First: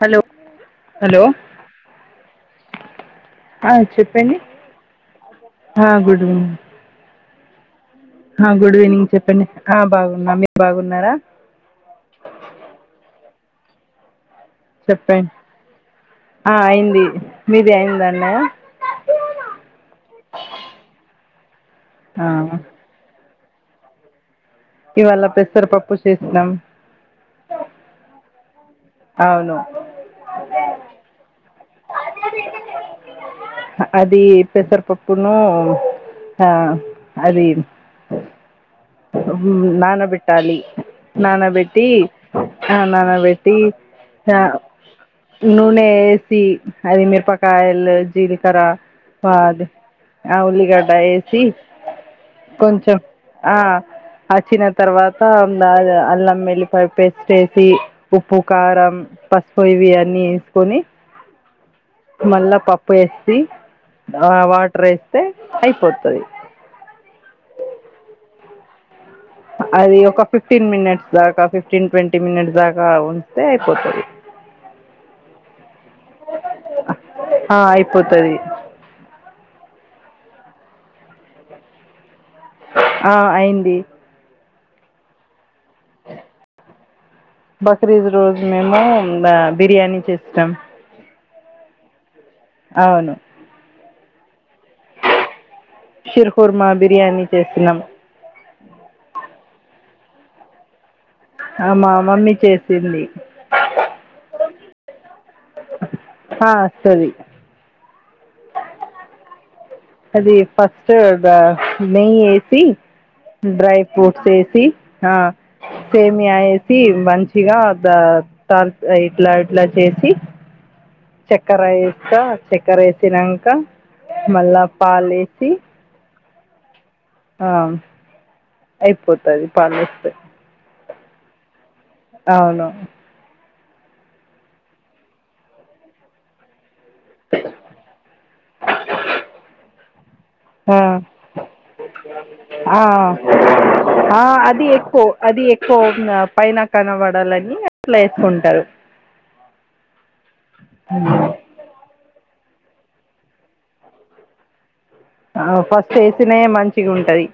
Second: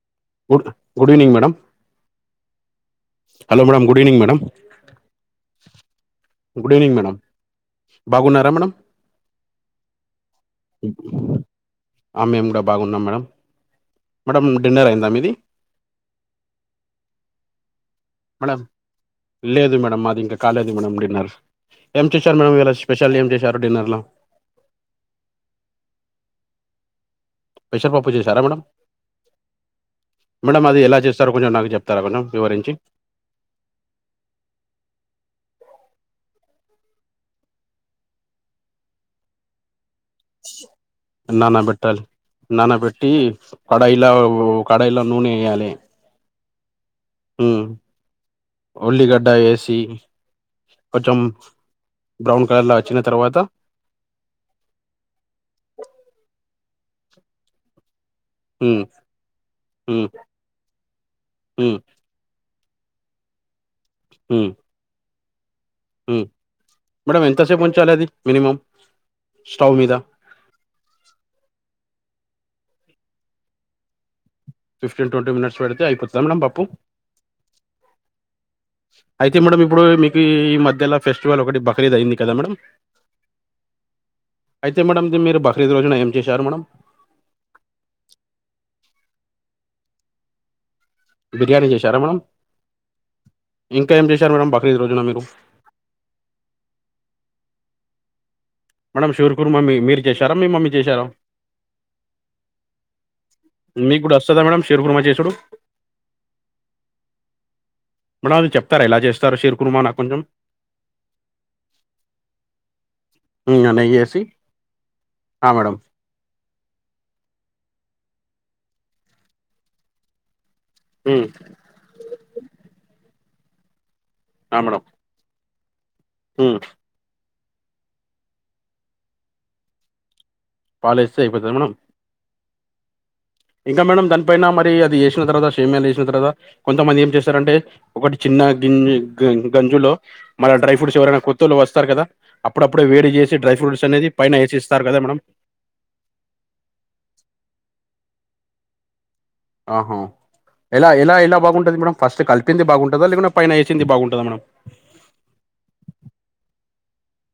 Hello good hello evening madam hello ఆ madam good evening చెప్పండి madam ఆ good evening madam ఆ బాగున్నారా మేడం గుడ్ ఈవినింగ్ చెప్పండి ఆ బాగున్నా మీరు బాగున్నారా ఆ మేము కూడా బాగున్నాం మేడం మేడం డిన్నర్ అయిందా చెప్పం మీది ఆ అయింది మీది అయింది మేడం లేదు మేడంమ్ మాది ఇంకా కాలేదు మేడం అన్నారు ఏం ఆ చేశారు మేడం ఇలా స్పెషల్ ఏం చేశారు డిన్నర్ లో ఇవాళ పెసరపప్పు చేసినాం పెసర్ పప్పు చేసారా మేడం అవును మేడం అది ఎలా చేస్తారు కొంచెం నాకు చెప్ప అది పెసర్ పప్పును ఇంకా అది నాన్న పెట్టాలి నానాబెట్టి నానబెట్టాలి నానబెట్టి నానాబెట్టి కడాయిలో ఇగ కడాయిలో నూనె వేయాలి నూనె పోసి అది ఉమ్, మిరపకాయలు జీలకర్ర ఉల్లిగడ్డ ఇంకా అది వేసి ఆ ఉల్లిగడ్డ కొంచెం ఏసి బ్రౌన్ కలర్లో కొంచెం వచ్చిన తర్వాత ఆ అచ్చిన తర్వాత అదే అల్లం వెళ్ళి పేస్ట్ ఏసి ఉప్పు ఉమ్, కారం పసుపు ఇవి అన్నీ ఏసుకొని హ్మ్ మళ్ళా పప్పు ఏసీ ఆ వాటర్ ఎస్ హ్మ్ మేడమ్ ఎంత సేపూంచాలి అది మినిమమ్ అది ఒక ఫిఫ్టీన్ మినిట్స్ దాకా ఫిఫ్టీన్ ట్వంటీ మినిట్స్ దాకా ఉంచితే అయిపోతది ఫిఫ్టీన్ ట్వంటీ మినిట్స్ పెడితే అయిపోతదా మేడం పప్పు అయిపోతుంది అయితే మేడమ్ ఇప్పుడు మీకు ఈ మధ్యల ఫెస్టివల్ ఒకటి బక్రీద్ అయింది కదా మేడం ఆ అయింది అయితే మేడం ది మీరు బక్రీ బక్రీద్ రోజు మేము బా బిర్యానీ చేస్తాం బిర్యానీ చేశారా మేడం అవును ఇంకా ఏం చేశారు మేడం బక్రీద్ రోజున మీరు షిర్ కుర్మా బిర్యానీ చేసిన్నామ్ మేడం షూర్ కుర్మ మీ మీరు చేశారా మీ మమ్మీ చేశారా ఆ మా మమ్మీ చేసింది మీకు కూడా వస్తుందా మేడం షీర్ కుర్మా చేసుడు ఆ వస్తది మేడం అది చెప్తారా ఎలా చేస్తారో షీర్ కు అది ఫస్ట్ దా నెయ్యి ఏసి డ్రై నెయ్యేసి ఫ్రూట్స్ ఏసి ఆ మేడం సేమియ యేసి మంచిగా ద టార్ ఇట్లా ఇట్లా చేసి ఉమ్, చక్కెర ఎస్తా చక్కెర ఎస్ తినంక మళ్ళా పాలేసి హ్మ్ ఆ అయిపోతది పాలేస్తే పాలేస్తే అయిపోతదా మేడం అవును ఇంకా మేడం దానిపైన మరి అది ఏసిన తర్వాత సేమియాలు ఏసిన తర్దా కొంతమంది ఏం చేస్తారంటే ఒకటి చిన్న గింజి గంజులో మళ్ళ డ్రై ఆ ఫ్రూట్స్ ఎవరైనా కొత్తోళ్ళు వస్తారు కదా ఆ అప్పుడప్పుడే వేడి చేసి డ్రై ఫ్రూట్స్ అనేది ఆ పైన అది వేసిస్తారు కదా ఎకు మేడం అది అది ఎక్కువ పైన కనబడాలని అట్లా ఏసుకుంటారు ఆహా ఎలా ఎలా ఎలా బాగుంటది మేడమ్ ఫస్ట్ కల్ ప్పింది బాగుంటదా లేకున్డా పైన ఏసింది బాగుంటది మేడమ్ ఆ ఫస్ట్ ఏసినఏ మంచిగ ఉంటది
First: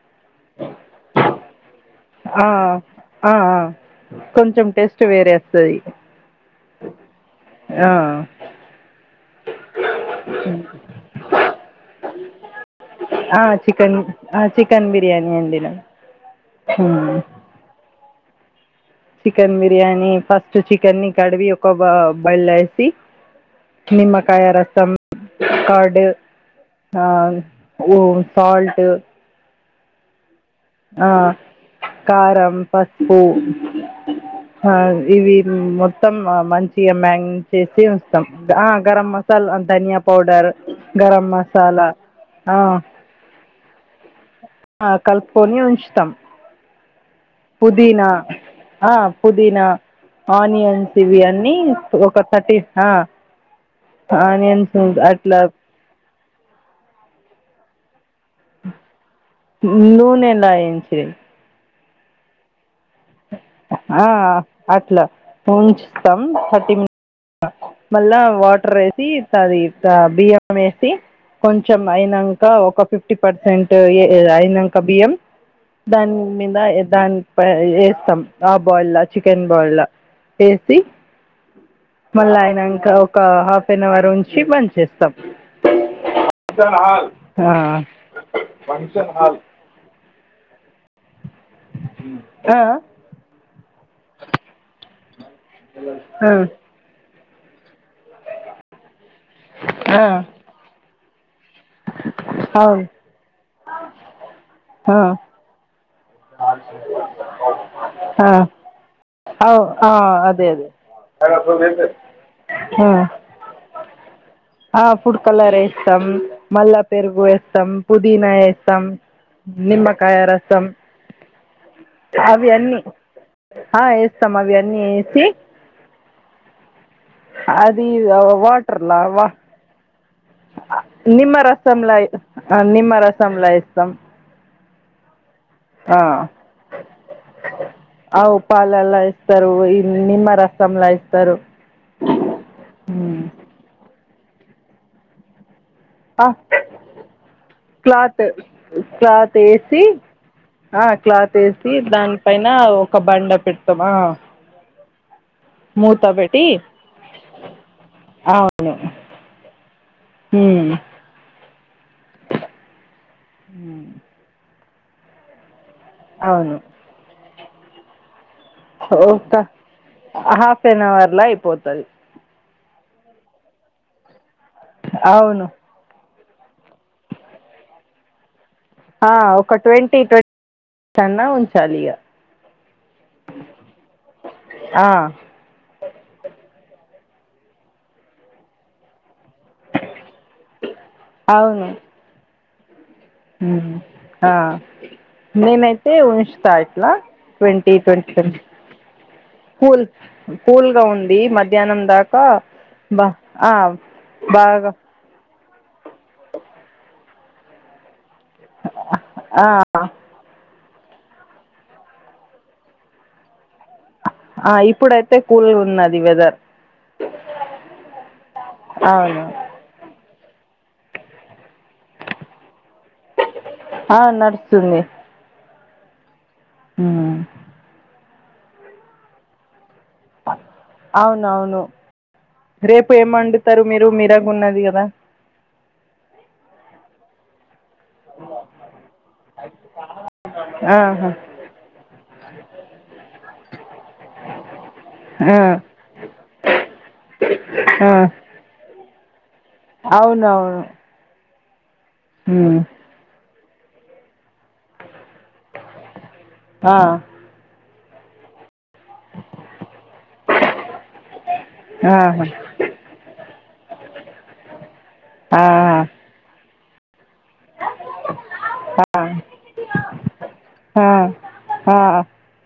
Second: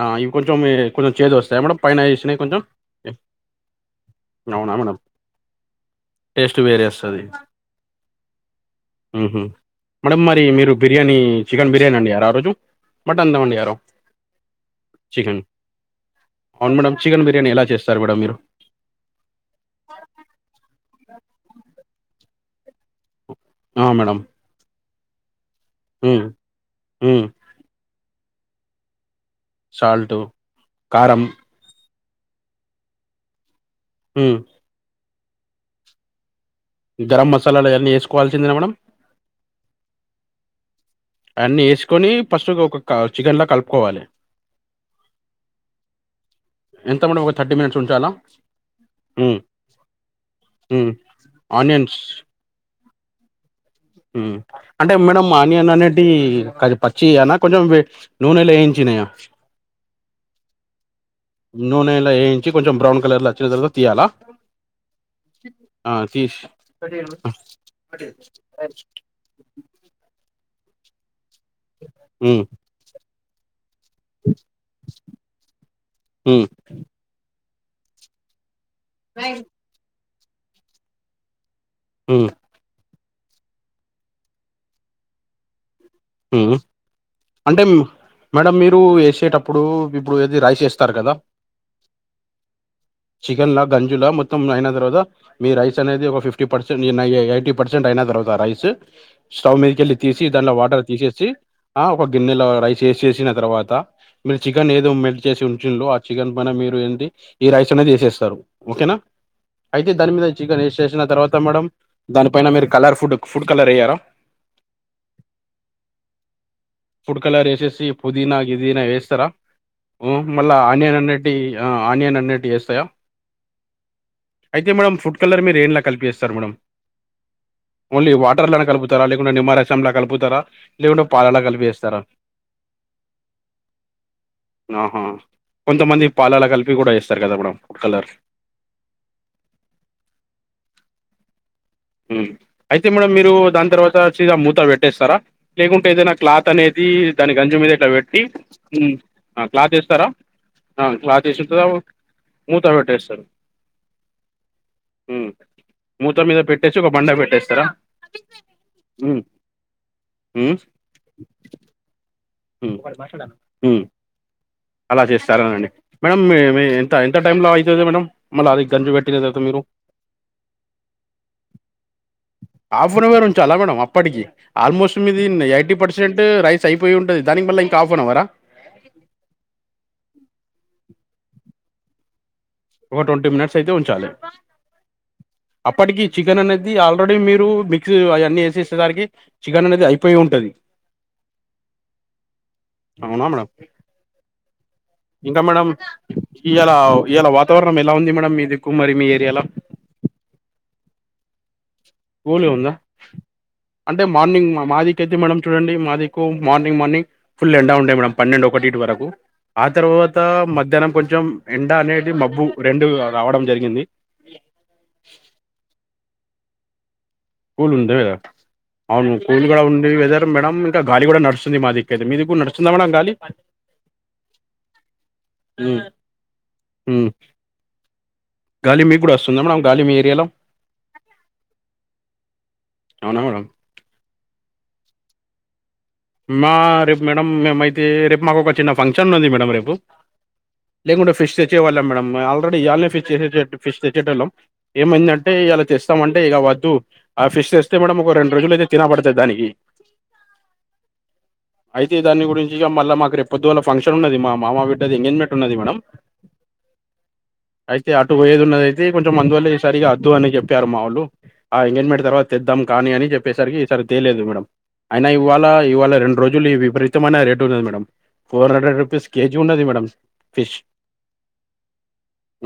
ఆ ఇవి కొంచెం కొంచెం చేదు వస్తాయా మేడం పైన వేసినవి ఆ కొంచెం అ ఆ కొంచెం అవునా మేడం టెస్ట్ వేరేవస్తది టేస్ట్ వేరే ఆ ఉ హు మేడం మరి మీరు బిర్యానీ చికెన్ బిర్యానీ అండినరా ఆ రోజు మటన్ ఆ వండారా చికన్ ఆ చికెన్ బిర్యానీ చికెన్ అన్డినామ్ అవును మేడం చికెన్ బిర్యానీ ఎలా చేస్తారు మేడం మీరు చికెన్ బిర్యానీ ఫస్ట్ చికెన్ని కడివి ఒక బ బయళ వేసి ఆ మేడం నిమ్మకాయ రసం కర్డ్ హ్మ్ ఆ హ్మ్. ఓ సాల్ట్ సాల్ట్ ఆ కారం పసుపు హు ఆ ఇవి మొత్తం మంచి గా గరం [unintelligible] మసాలాలు చేసి అయన్నీ వస్తాం ఏసుకోవాల్సిందేనా ఆ మేడం? గరం మసాల్ ధనియా పౌడర్ గరం అన్ని మసాలా వేసుకొని ఫస్ట్ ఆ ఒక చికెన్ లా కలుపుకోవాలి ఆ కలుపుకొని ఉంచుతాం ఎంత మేడం ఒక మినిట్స్ పుదీనా ఉంచాలా? ఆ హ్మ్. పుదీనా హ్మ్. ఆనియన్స్ ఇవి అన్నీ ఆనియన్స్ ఒక థర్టీ ఆనియన్ సూ అట్ల పచ్చి అ కొంచెం నూనెలు ఏయించిన నూనె ఎలా అంచి నూనెలా ఏయించి కొంచెం బ్రౌన్ కలర్లా ఆ అట్లా ఆ! ఉంచుస్తాం తీసి థర్టీ మిని మళ్ళా వాటర్ వేసి తది బియ్యం వేసి కొంచెం హ్మ్. అయినంక ఒక ఫిఫ్టీ పర్సెంట్ అయినంక బియ్యం దాని హ్మ్. మీద దాని వేస్తాం ఆ బాయిల్లా చికెన్ బాయిల్లా వేసి హ్మ్. మళ్ళీ అయినాక ఒక హాఫ్ అన్ అవర్ ఉంచి బంద్ చేస్తాం హు ఆ, ఆ, అంటే మేడం మీరు వేసేటప్పుడు ఇప్పుడు ఏది రైస్ వేస్తారు కదా చికెన్ లా గంజులా మొత్తం అయిన తర్వాత మీ రైస్ అనేది ఒక ఫిఫ్టీ పర్సెంట్ [unintelligible] పర్సెంట్ అయిన తర్వాత రైస్ స్టవ్ మీదకెళ్ళి ఆ, తీసి దాంట్లో వాటర్ తీసేసి ఆ ఒక గిన్నెల రైస్ అవును వేసేసిన ఆ తర్వాత మీరు చికెన్ ఏదో ఆ, మెల్ట్ చేసి ఉంచు చికెన్ పైన మీరు ఏంటి ఈ రైస్ అనేది ఆ, వేసేస్తారు ఓకేనా అవు- ఆ, అయితే దాని మీద అదే చికెన్ అదే వేసేసిన తర్వాత మేడం దానిపైన మీరు కలర్ ఆ. ఫుడ్ ఫుడ్ కలర్ వెయ్యరా ఆ ఫుడ్ కలర్ వేస్తాం మల్ల పెరుగు ఫుడ్ కలర్ వేస్తాం వేసేసి పుదీనా వేస్తాం గిదీనా నిమ్మకాయ రసం అన్నిటి ఆనియన్ అన్నిటి అవి అన్నీ వేస్తాయా ఆ వేస్తాం అవి అయితే అన్నీ మేడం ఫుడ్ వేసి కలర్ మీరు ఏంలా కలిపి వేస్తారు మేడం అది ఓన్లీ వాటర్ లా వాటర్లా కలుపుతారా వా లేకుంటే నిమ్మరసం లా కలుపుత నిమ్మరసంలా నిమ్మరసంలా వేస్తాం ఆహా ఆ కొంతమంది పాలలా కలిపి కూడా వేస్తారు కదా మేడం ఫుడ్ కలర్ అవు పాలలా వేస్తారు నిమ్మర రసం లా వేస్తారు హు అయితే మేడమ్ మీరు దాని తర్వాత చికెన్ మూతా పెట్టేస్తారా, లేకుంటే ఏదైనా ఆ క్లాత్ అనేది దాని గంజు మీద ఇట్లా పెట్టి క్లాత్ క్లాత్ వేస్తారా ఆ క్లాత్ వేసి దాని పైన మూత ఒక పెట్టేస్తారు బండ పెడతామ ఉమ్. మూత మీద పెట్టి పెట్టేసి ఒక బండ పెట్టేస్తారా అవును ఉమ్, ఉ ఉ అలా చేస్తారానండి మేడం అవును. మీ ఎంత ఎంత టైమ్లా అయితది మేడం మళ్ళీ అది గంజు పెట్టిన ఒక తర్వాత మీరు హాఫ్ అన్ అవర్లో అయిపోతది, హాఫ్ అన్ అవర్ ఉంచాలా మేడం అప్పటికి ఆల్మోస్ట్ మీది అవును. ఎయిటీ పర్సెంట్ రైస్ అయిపోయి ఉంటది, దానికి మళ్ల ఇంకా హాఫ్ అన్ అవరా ఆ ఒక ట్వంటీ ట్వంటీ మినిట్స్ అన్నా ఉంచాలి ఇగ ఒక ట్వంటీ మినిట్స్ అయితే ఉంచాలి, ఆ! అప్పటికి చికెన్ అనేది ఆల్ ఆల్రెడీ మీరు మిక్స్ అవన్నీ వేసేసేసరికి చికెన్ వండితే అయిపోయి ఉంటది. అవునా మేడం ఉం ఆ ఇంకా మేడం నేనైతే ఉంచుతా ఇయాల ఇట్లా ఇయాల ట్వంటీ వాతావరణం ఎలా ఉంది ట్వంటీ మేడం మీ దిక్కు మరి మీ ఏరియాలో కూల్గా ఉండి మధ్యానం దాకా కూల్గా ఉందా బ ఆ అంటే మార్నింగ్ బాగా మాదికైతే మేడం చూడండి మాదికు మార్నింగ్ మార్నింగ్ ఫుల్ ఎండ ఉండే మేడం పన్నెండు ఒకటి ఇంటి వరకు ఆ తర్వాత మ ధ్యానం కొంచెం ఎండ అనేటి మబ్బు రెండు రావడం జరిగింది ఆ ఇప్పుడైతే కూల్గా ఉన్నది వెదర్ కూల్ ఉంది అవును కూల్గా ఉంది వెదర్ మేడం ఇంకా గాలి కూడా నడుస్తుంది, మా దికై తే మీ దిక్కు కూడా నడుస్తుంది, మేడం గాలి ఆ నడుస్తుంది, ఉం ఉం హ్మ్. గాలి మీ కూడా వస్తుంద, మేడం మీ ఏరియాలో అవునవును రేపు ఏమ్ అవునా మేడం వండుతారు మీరు మీరాగ ఉన్నది కదా మా రేపు మేడమ్ మేము ఐతే రేపు మాకు ఒక చిన్న ఫంక్షన్ ఉంది, మేడం రేపు ఆహా లేకుంటే ఫిష్ తెచ్చేవాళ్ళమ్ మేడం, తోటి ఇయాలనే ఫిష్ చె ఫిష్ తెచ్చేట వాళ్ళం ఏమైందంటే ఆ ఇలా తెస్తామంటే ఇక వద్దు ఆ ఫిష్ తెస్తే ఆ మేడం ఒక రెండు రోజులు అయితే తినబడు దానికి అవునవును అయితే దాని గురించి ఉమ్. మళ్ళా మాకు రే పొద్దు గాల ఫంక్షన్ ఉన్నది, మామ బిడ్డది ఎంగేజ్మెంట్ ఉన్నది మేడం, ఆ అయితే అటు పోయేది ఉన్నది, అయితే కొంచెం అందువల్లే సరిగా వద్దు అని చెప్పారు, మా వాళ్ళు ఆ ఎంగేజ్మెంట్ తర్వాత ఆహా తెద్దాం కానీ అని చెప్పేసరికి సారి తెేలేదు, మేడం అయినా ఆ ఇవాళ ఇవాళ రెండు రోజులు లివ్ గోరమైన రేటు ఉన్నది మేడమ్ ఫోర్ హండ్రెడ్ ఆ రూపీస్ కేజీ ఉన్నది మేడమ్ ఫిష్ ఆ ఆ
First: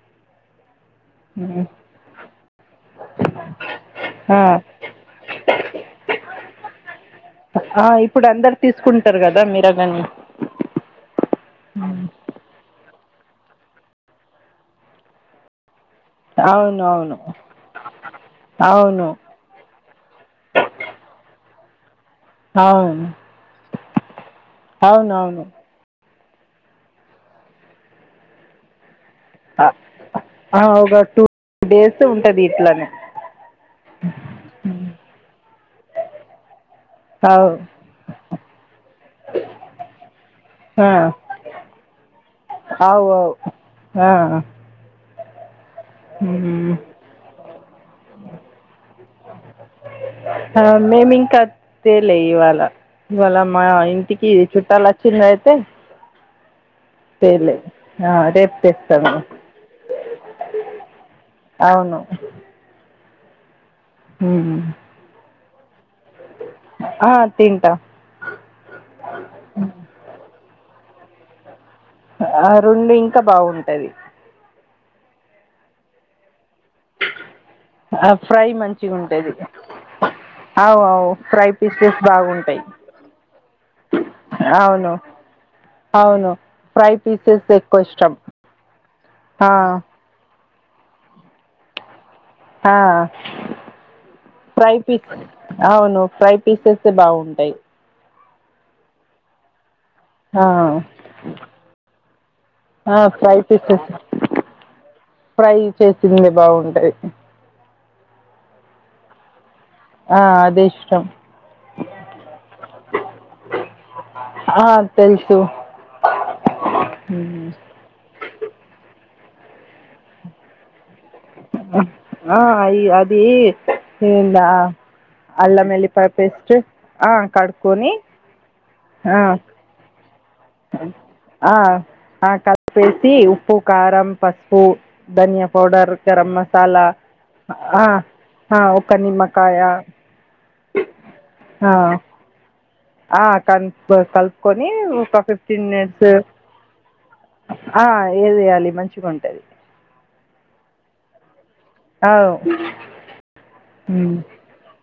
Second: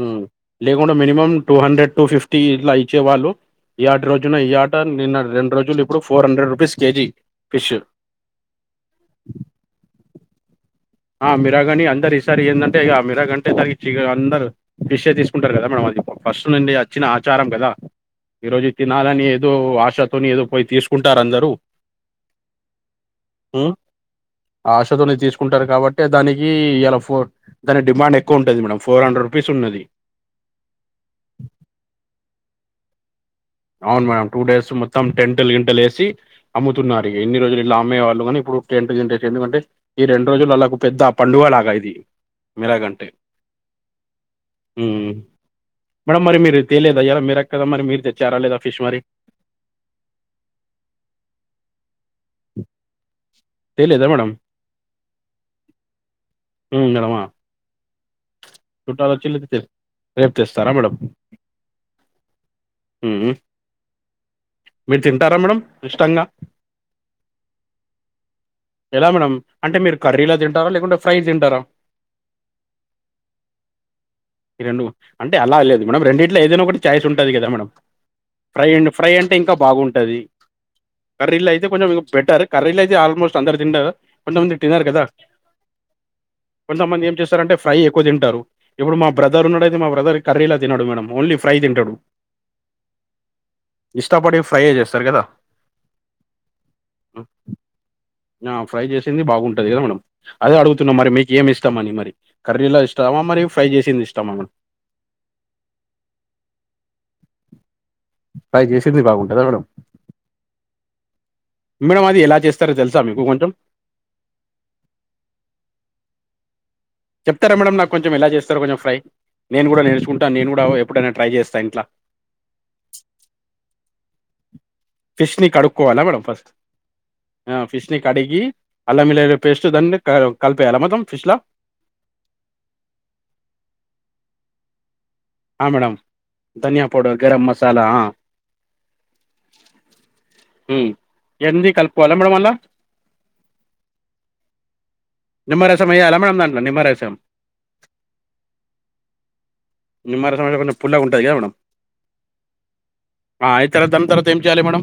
ఉమ్. లేకుండా మినిమం టూ ఉమ్, హండ్రెడ్ టూ ఫిఫ్టీ ఇట్లా ఇచ్చేవాళ్ళు, ఈ ఆటి రోజున ఆ ఈ ఆట నిన్న రెండు రోజులు ఇప్పుడు four hundred rupees KG fish ఆ ఇప్పుడు అందరు తీసుకుంటారు, కదా మీరగాన్ని ఆ మీరాగణి అందరూ ఈ సారికి ఏందంటే ఇగ మిరాగ్ గంటే తాగి అందరు ఫిషే తీసుకుంటారు, కదా మేడం అది ఫస్ట్ నుండి అవును వచ్చిన అవును ఆచారం కదా ఈ రోజు అవును తినాలని ఏదో ఆశతోని ఏదో పోయి తీసుకుంటారు, అందరు అవును ఉం ఆశతోని అవునవును తీసుకుంటు పట్టే దానికి ఇయల ఫో దాని డిమాండ్ ఎక్కువ ఉంటుంది, మేడం ఫోర్ హండ్రెడ్ రూపీస్ ఉన్నది ఆ ఒక టూ డేస్ ఉంటది, ఇట్లనే అవును మేడమ్ టూ డేస్ మొత్తం టెంట్లు గింటలు ఎసి అమ్ముతున్నారు ఇన్ని అవు రోజులు ఇలా అమ్మే వాళ్ళు కానీ ఇప్పుడు టెంట్ గింటేసి ఎందుకంటె ఈ రెండు రోజులు ఆల్లకు పెద్ద పండుగ గా ఇది అవ్ అవ్ మ్ మేడం మరి మీరు ఉమ్. తెలేదా ఇయాల మీరూ కదా మరి మీరు తెచ్చారా లేదా ఫిష్ మరి ఆ మేము ఇంకా తేలే ఇవాళ ఇవాళ మా తేలేదా ఇంటికి మేడం చుట్టాలు వచ్చిండ్లు ఐతే మ్ మేడం ఆ ఆ రేపు తెస్తాము రేపు తెస్తారా మేడమ్ మ్ మ్ ఉమ్. మీరు తింటారా మేడం ఇష్టంగా ఆ తింట ఎలా మేడం అంటే మీరు కర్రీలా తింటారా లేకుంటే ఫ్రై తింటారా ఆ రెండు ఇంకా బాగుంటది ఈ రెండు అంటే అలా లేదు మేడం రెండు ట్లా ఏదైనా ఒకటి ఛాయిస్ ఉంటది కదా మేడం ఆ ఫ్రై డ్ మంచిగా ఫ్రై ఉంటది అంటే ఇంకా బాగుంటది అవు అవు కర్రీలో ఫ్రై అయితే కొంచెం పీసెస్ బెటర్ బాగుంటాయి కర్రీలో అయితే ఆల్మోస్ట్ అందరు తింటారు కొంతమంది తినారు అవును కదా అవును ఫ్రై కొంతమంది ఏం పీసెస్ చేస్తారంటే ఫ్రెండ్స్ ఫ్రై ఎక్కువ ఇష్టం తింటారు ఇప్పుడు మా బ్రదర్ ఆ ఉన్నాడు అయితే మా బ్రదర్ కర్రీలా తిన్నాడు మేడం ఓన్లీ ఫ్రై తింటాడు ఆ ఇష్టపడి ఫ్రైయే ఫ్రై చేస్తారు పీస్ కదా అవును ఫ్రై పీసెస్తే బాగుంటాయి ఆ ఫ్రై చేసింది బాగుంటది కదా మేడం ఆ అదే అడుగుతున్న మరి మీకు ఏమి ఇష్టం అని మరి కర్రీలా ఆ ఇష్టమా మరి ఫ్రై పీసెస్ చేసింది ఇష్టామ మేడం ఫ్రై చేసిందే బాగుంటది ఫ్రై చేసింది బాగుంటుంద మేడం ఆ అదే ఇష్టం మేడమ్ అది ఎలా చేస్తారో తెలుసా మీకు కొంచెం ఆ తెలుసు చెప్తారా మేడమ్ నాకు కొంచెం ఎలా చేస్తారు కొంచెం ఫ్రై నేను కూడా నేర్చుకుంటాను నేను కూడా ఎప్పుడైనా ట్రై చేస్తా ఇంట్లా ఆ అయి అది ఇందా ఫిష్ ని కడుక్కోవాల మేడం ఫస్ట్ ఆ ఫిష్ ని కడిగి అల్లం ఆ వెల్లి గడ్డ పేస్ట్ ద్ క కలిపేయాలా మొత్తం ఫిష్ లా ఆ ఆ కలిపేసి ఉప్పు కారం పసుపు ఆ ధనియాపౌడర్ మేడం గరం మసాలా ధనియా పౌడర్ గరం ఆ మసాలా ఆ ఒక్క నిమ్మకాయ ఇన్ది ఆ కలుపుకోవాలా మేడం అంన్ల ఆ కన్ కలుపుకొని ఒక ఫిఫ్టీన్ నిమ్మరసం మినిట్స్ వేయాలా మేడం దాంట్లో నిమ్మరసం ఆ ఏదియాలి మంచిగా ఉంటది నిమ్మరసం అయితే కొంచెం పుల్లగా ఉంటది కద మేడం అవ్ ఆ అయి తరువాత దాని తరవాత ఏం చేయాలే మేడం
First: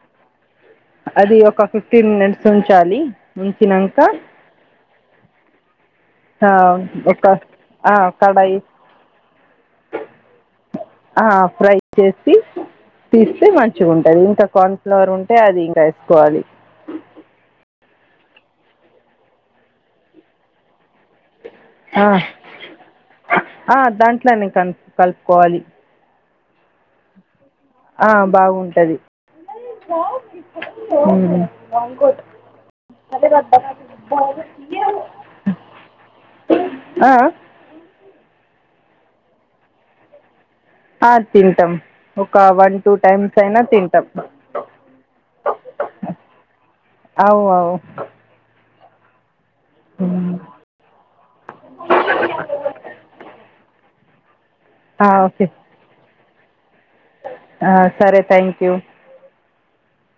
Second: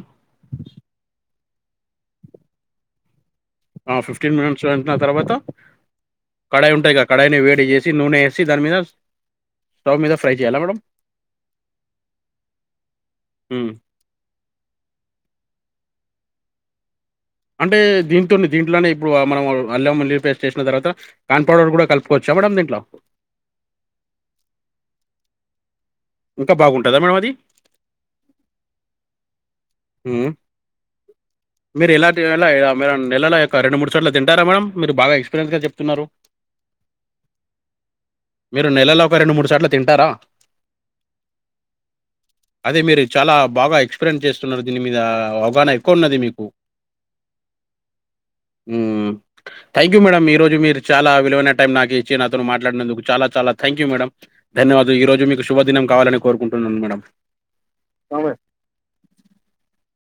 అది ఒక ఫిఫ్టీన్ మినిట్స్ ఉంచాలి ఆ ఉంచినాక ఫిఫ్టీన్ మినిట్స్ ఉంచిన తర్వాత ఆ కడాయి ఉంటది గా ఒక కడాయిని వేడి చేసి ఆ నూనె వేసి కడాయి దాని మీద స్టవ్ మీద ఫ్రై చేయాల మేడం ఆ ఫ్రై చేసి తీస్తే ఉమ్ మంచిగా ఉంటది ఇంకా కాన్ఫ్లవర్ ఉంటే అది ఇంకా వేసుకోవాలి అంటే దీంతో దీంట్లోనే ఇప్పుడు మనం అల్లం వెల్లుల్లి పేస్ట్ చేసిన తర్వాత కార్న్ పౌడర్ కూడా ఆ కలుపుకోవచ్చా మేడం దీంట్లో? ఆ దాంట్లనే కం కలుపుకోవాలి ఇంకా బాగుంటుందా మేడం అది ఆ బాగుంటది హ్మ్. మీరు ఎలాటి ఎలా నెలలో యొక్క రెండు మూడు చోట్ల తింటారా మేడం మీరు బాగా ఎక్స్పీరియన్స్ గా చెప్తున్నారు ఆ ఆ మీరు నెలలో ఒక రెండు మూడు సాట్ల తింటారా? తింటాం ఒక వన్ అదే టూ మీరు చాలా టైమ్స్ అయినా బాగా తింటాం ఎక్స్పీరియన్స్ చేస్తున్నారు దీని మీద అవగాహన ఎక్కువ ఉన్నది మీకు అవు అవు ఉమ్ థ్యాంక్ యూ మేడం హ్మ్. ఈరోజ మీరు చాలా విలువైన టైం నాకు ఇచ్చి నాతో మాట్లాడినందుకు చాల చాలా థ్యాంక్ యూ మేడం ధన్యవాదం ఆ! ఈరోజు మీకు ఓకే శుభదినం కావాలని కోరుకుంట్ ఆ సరే థాంక్యూ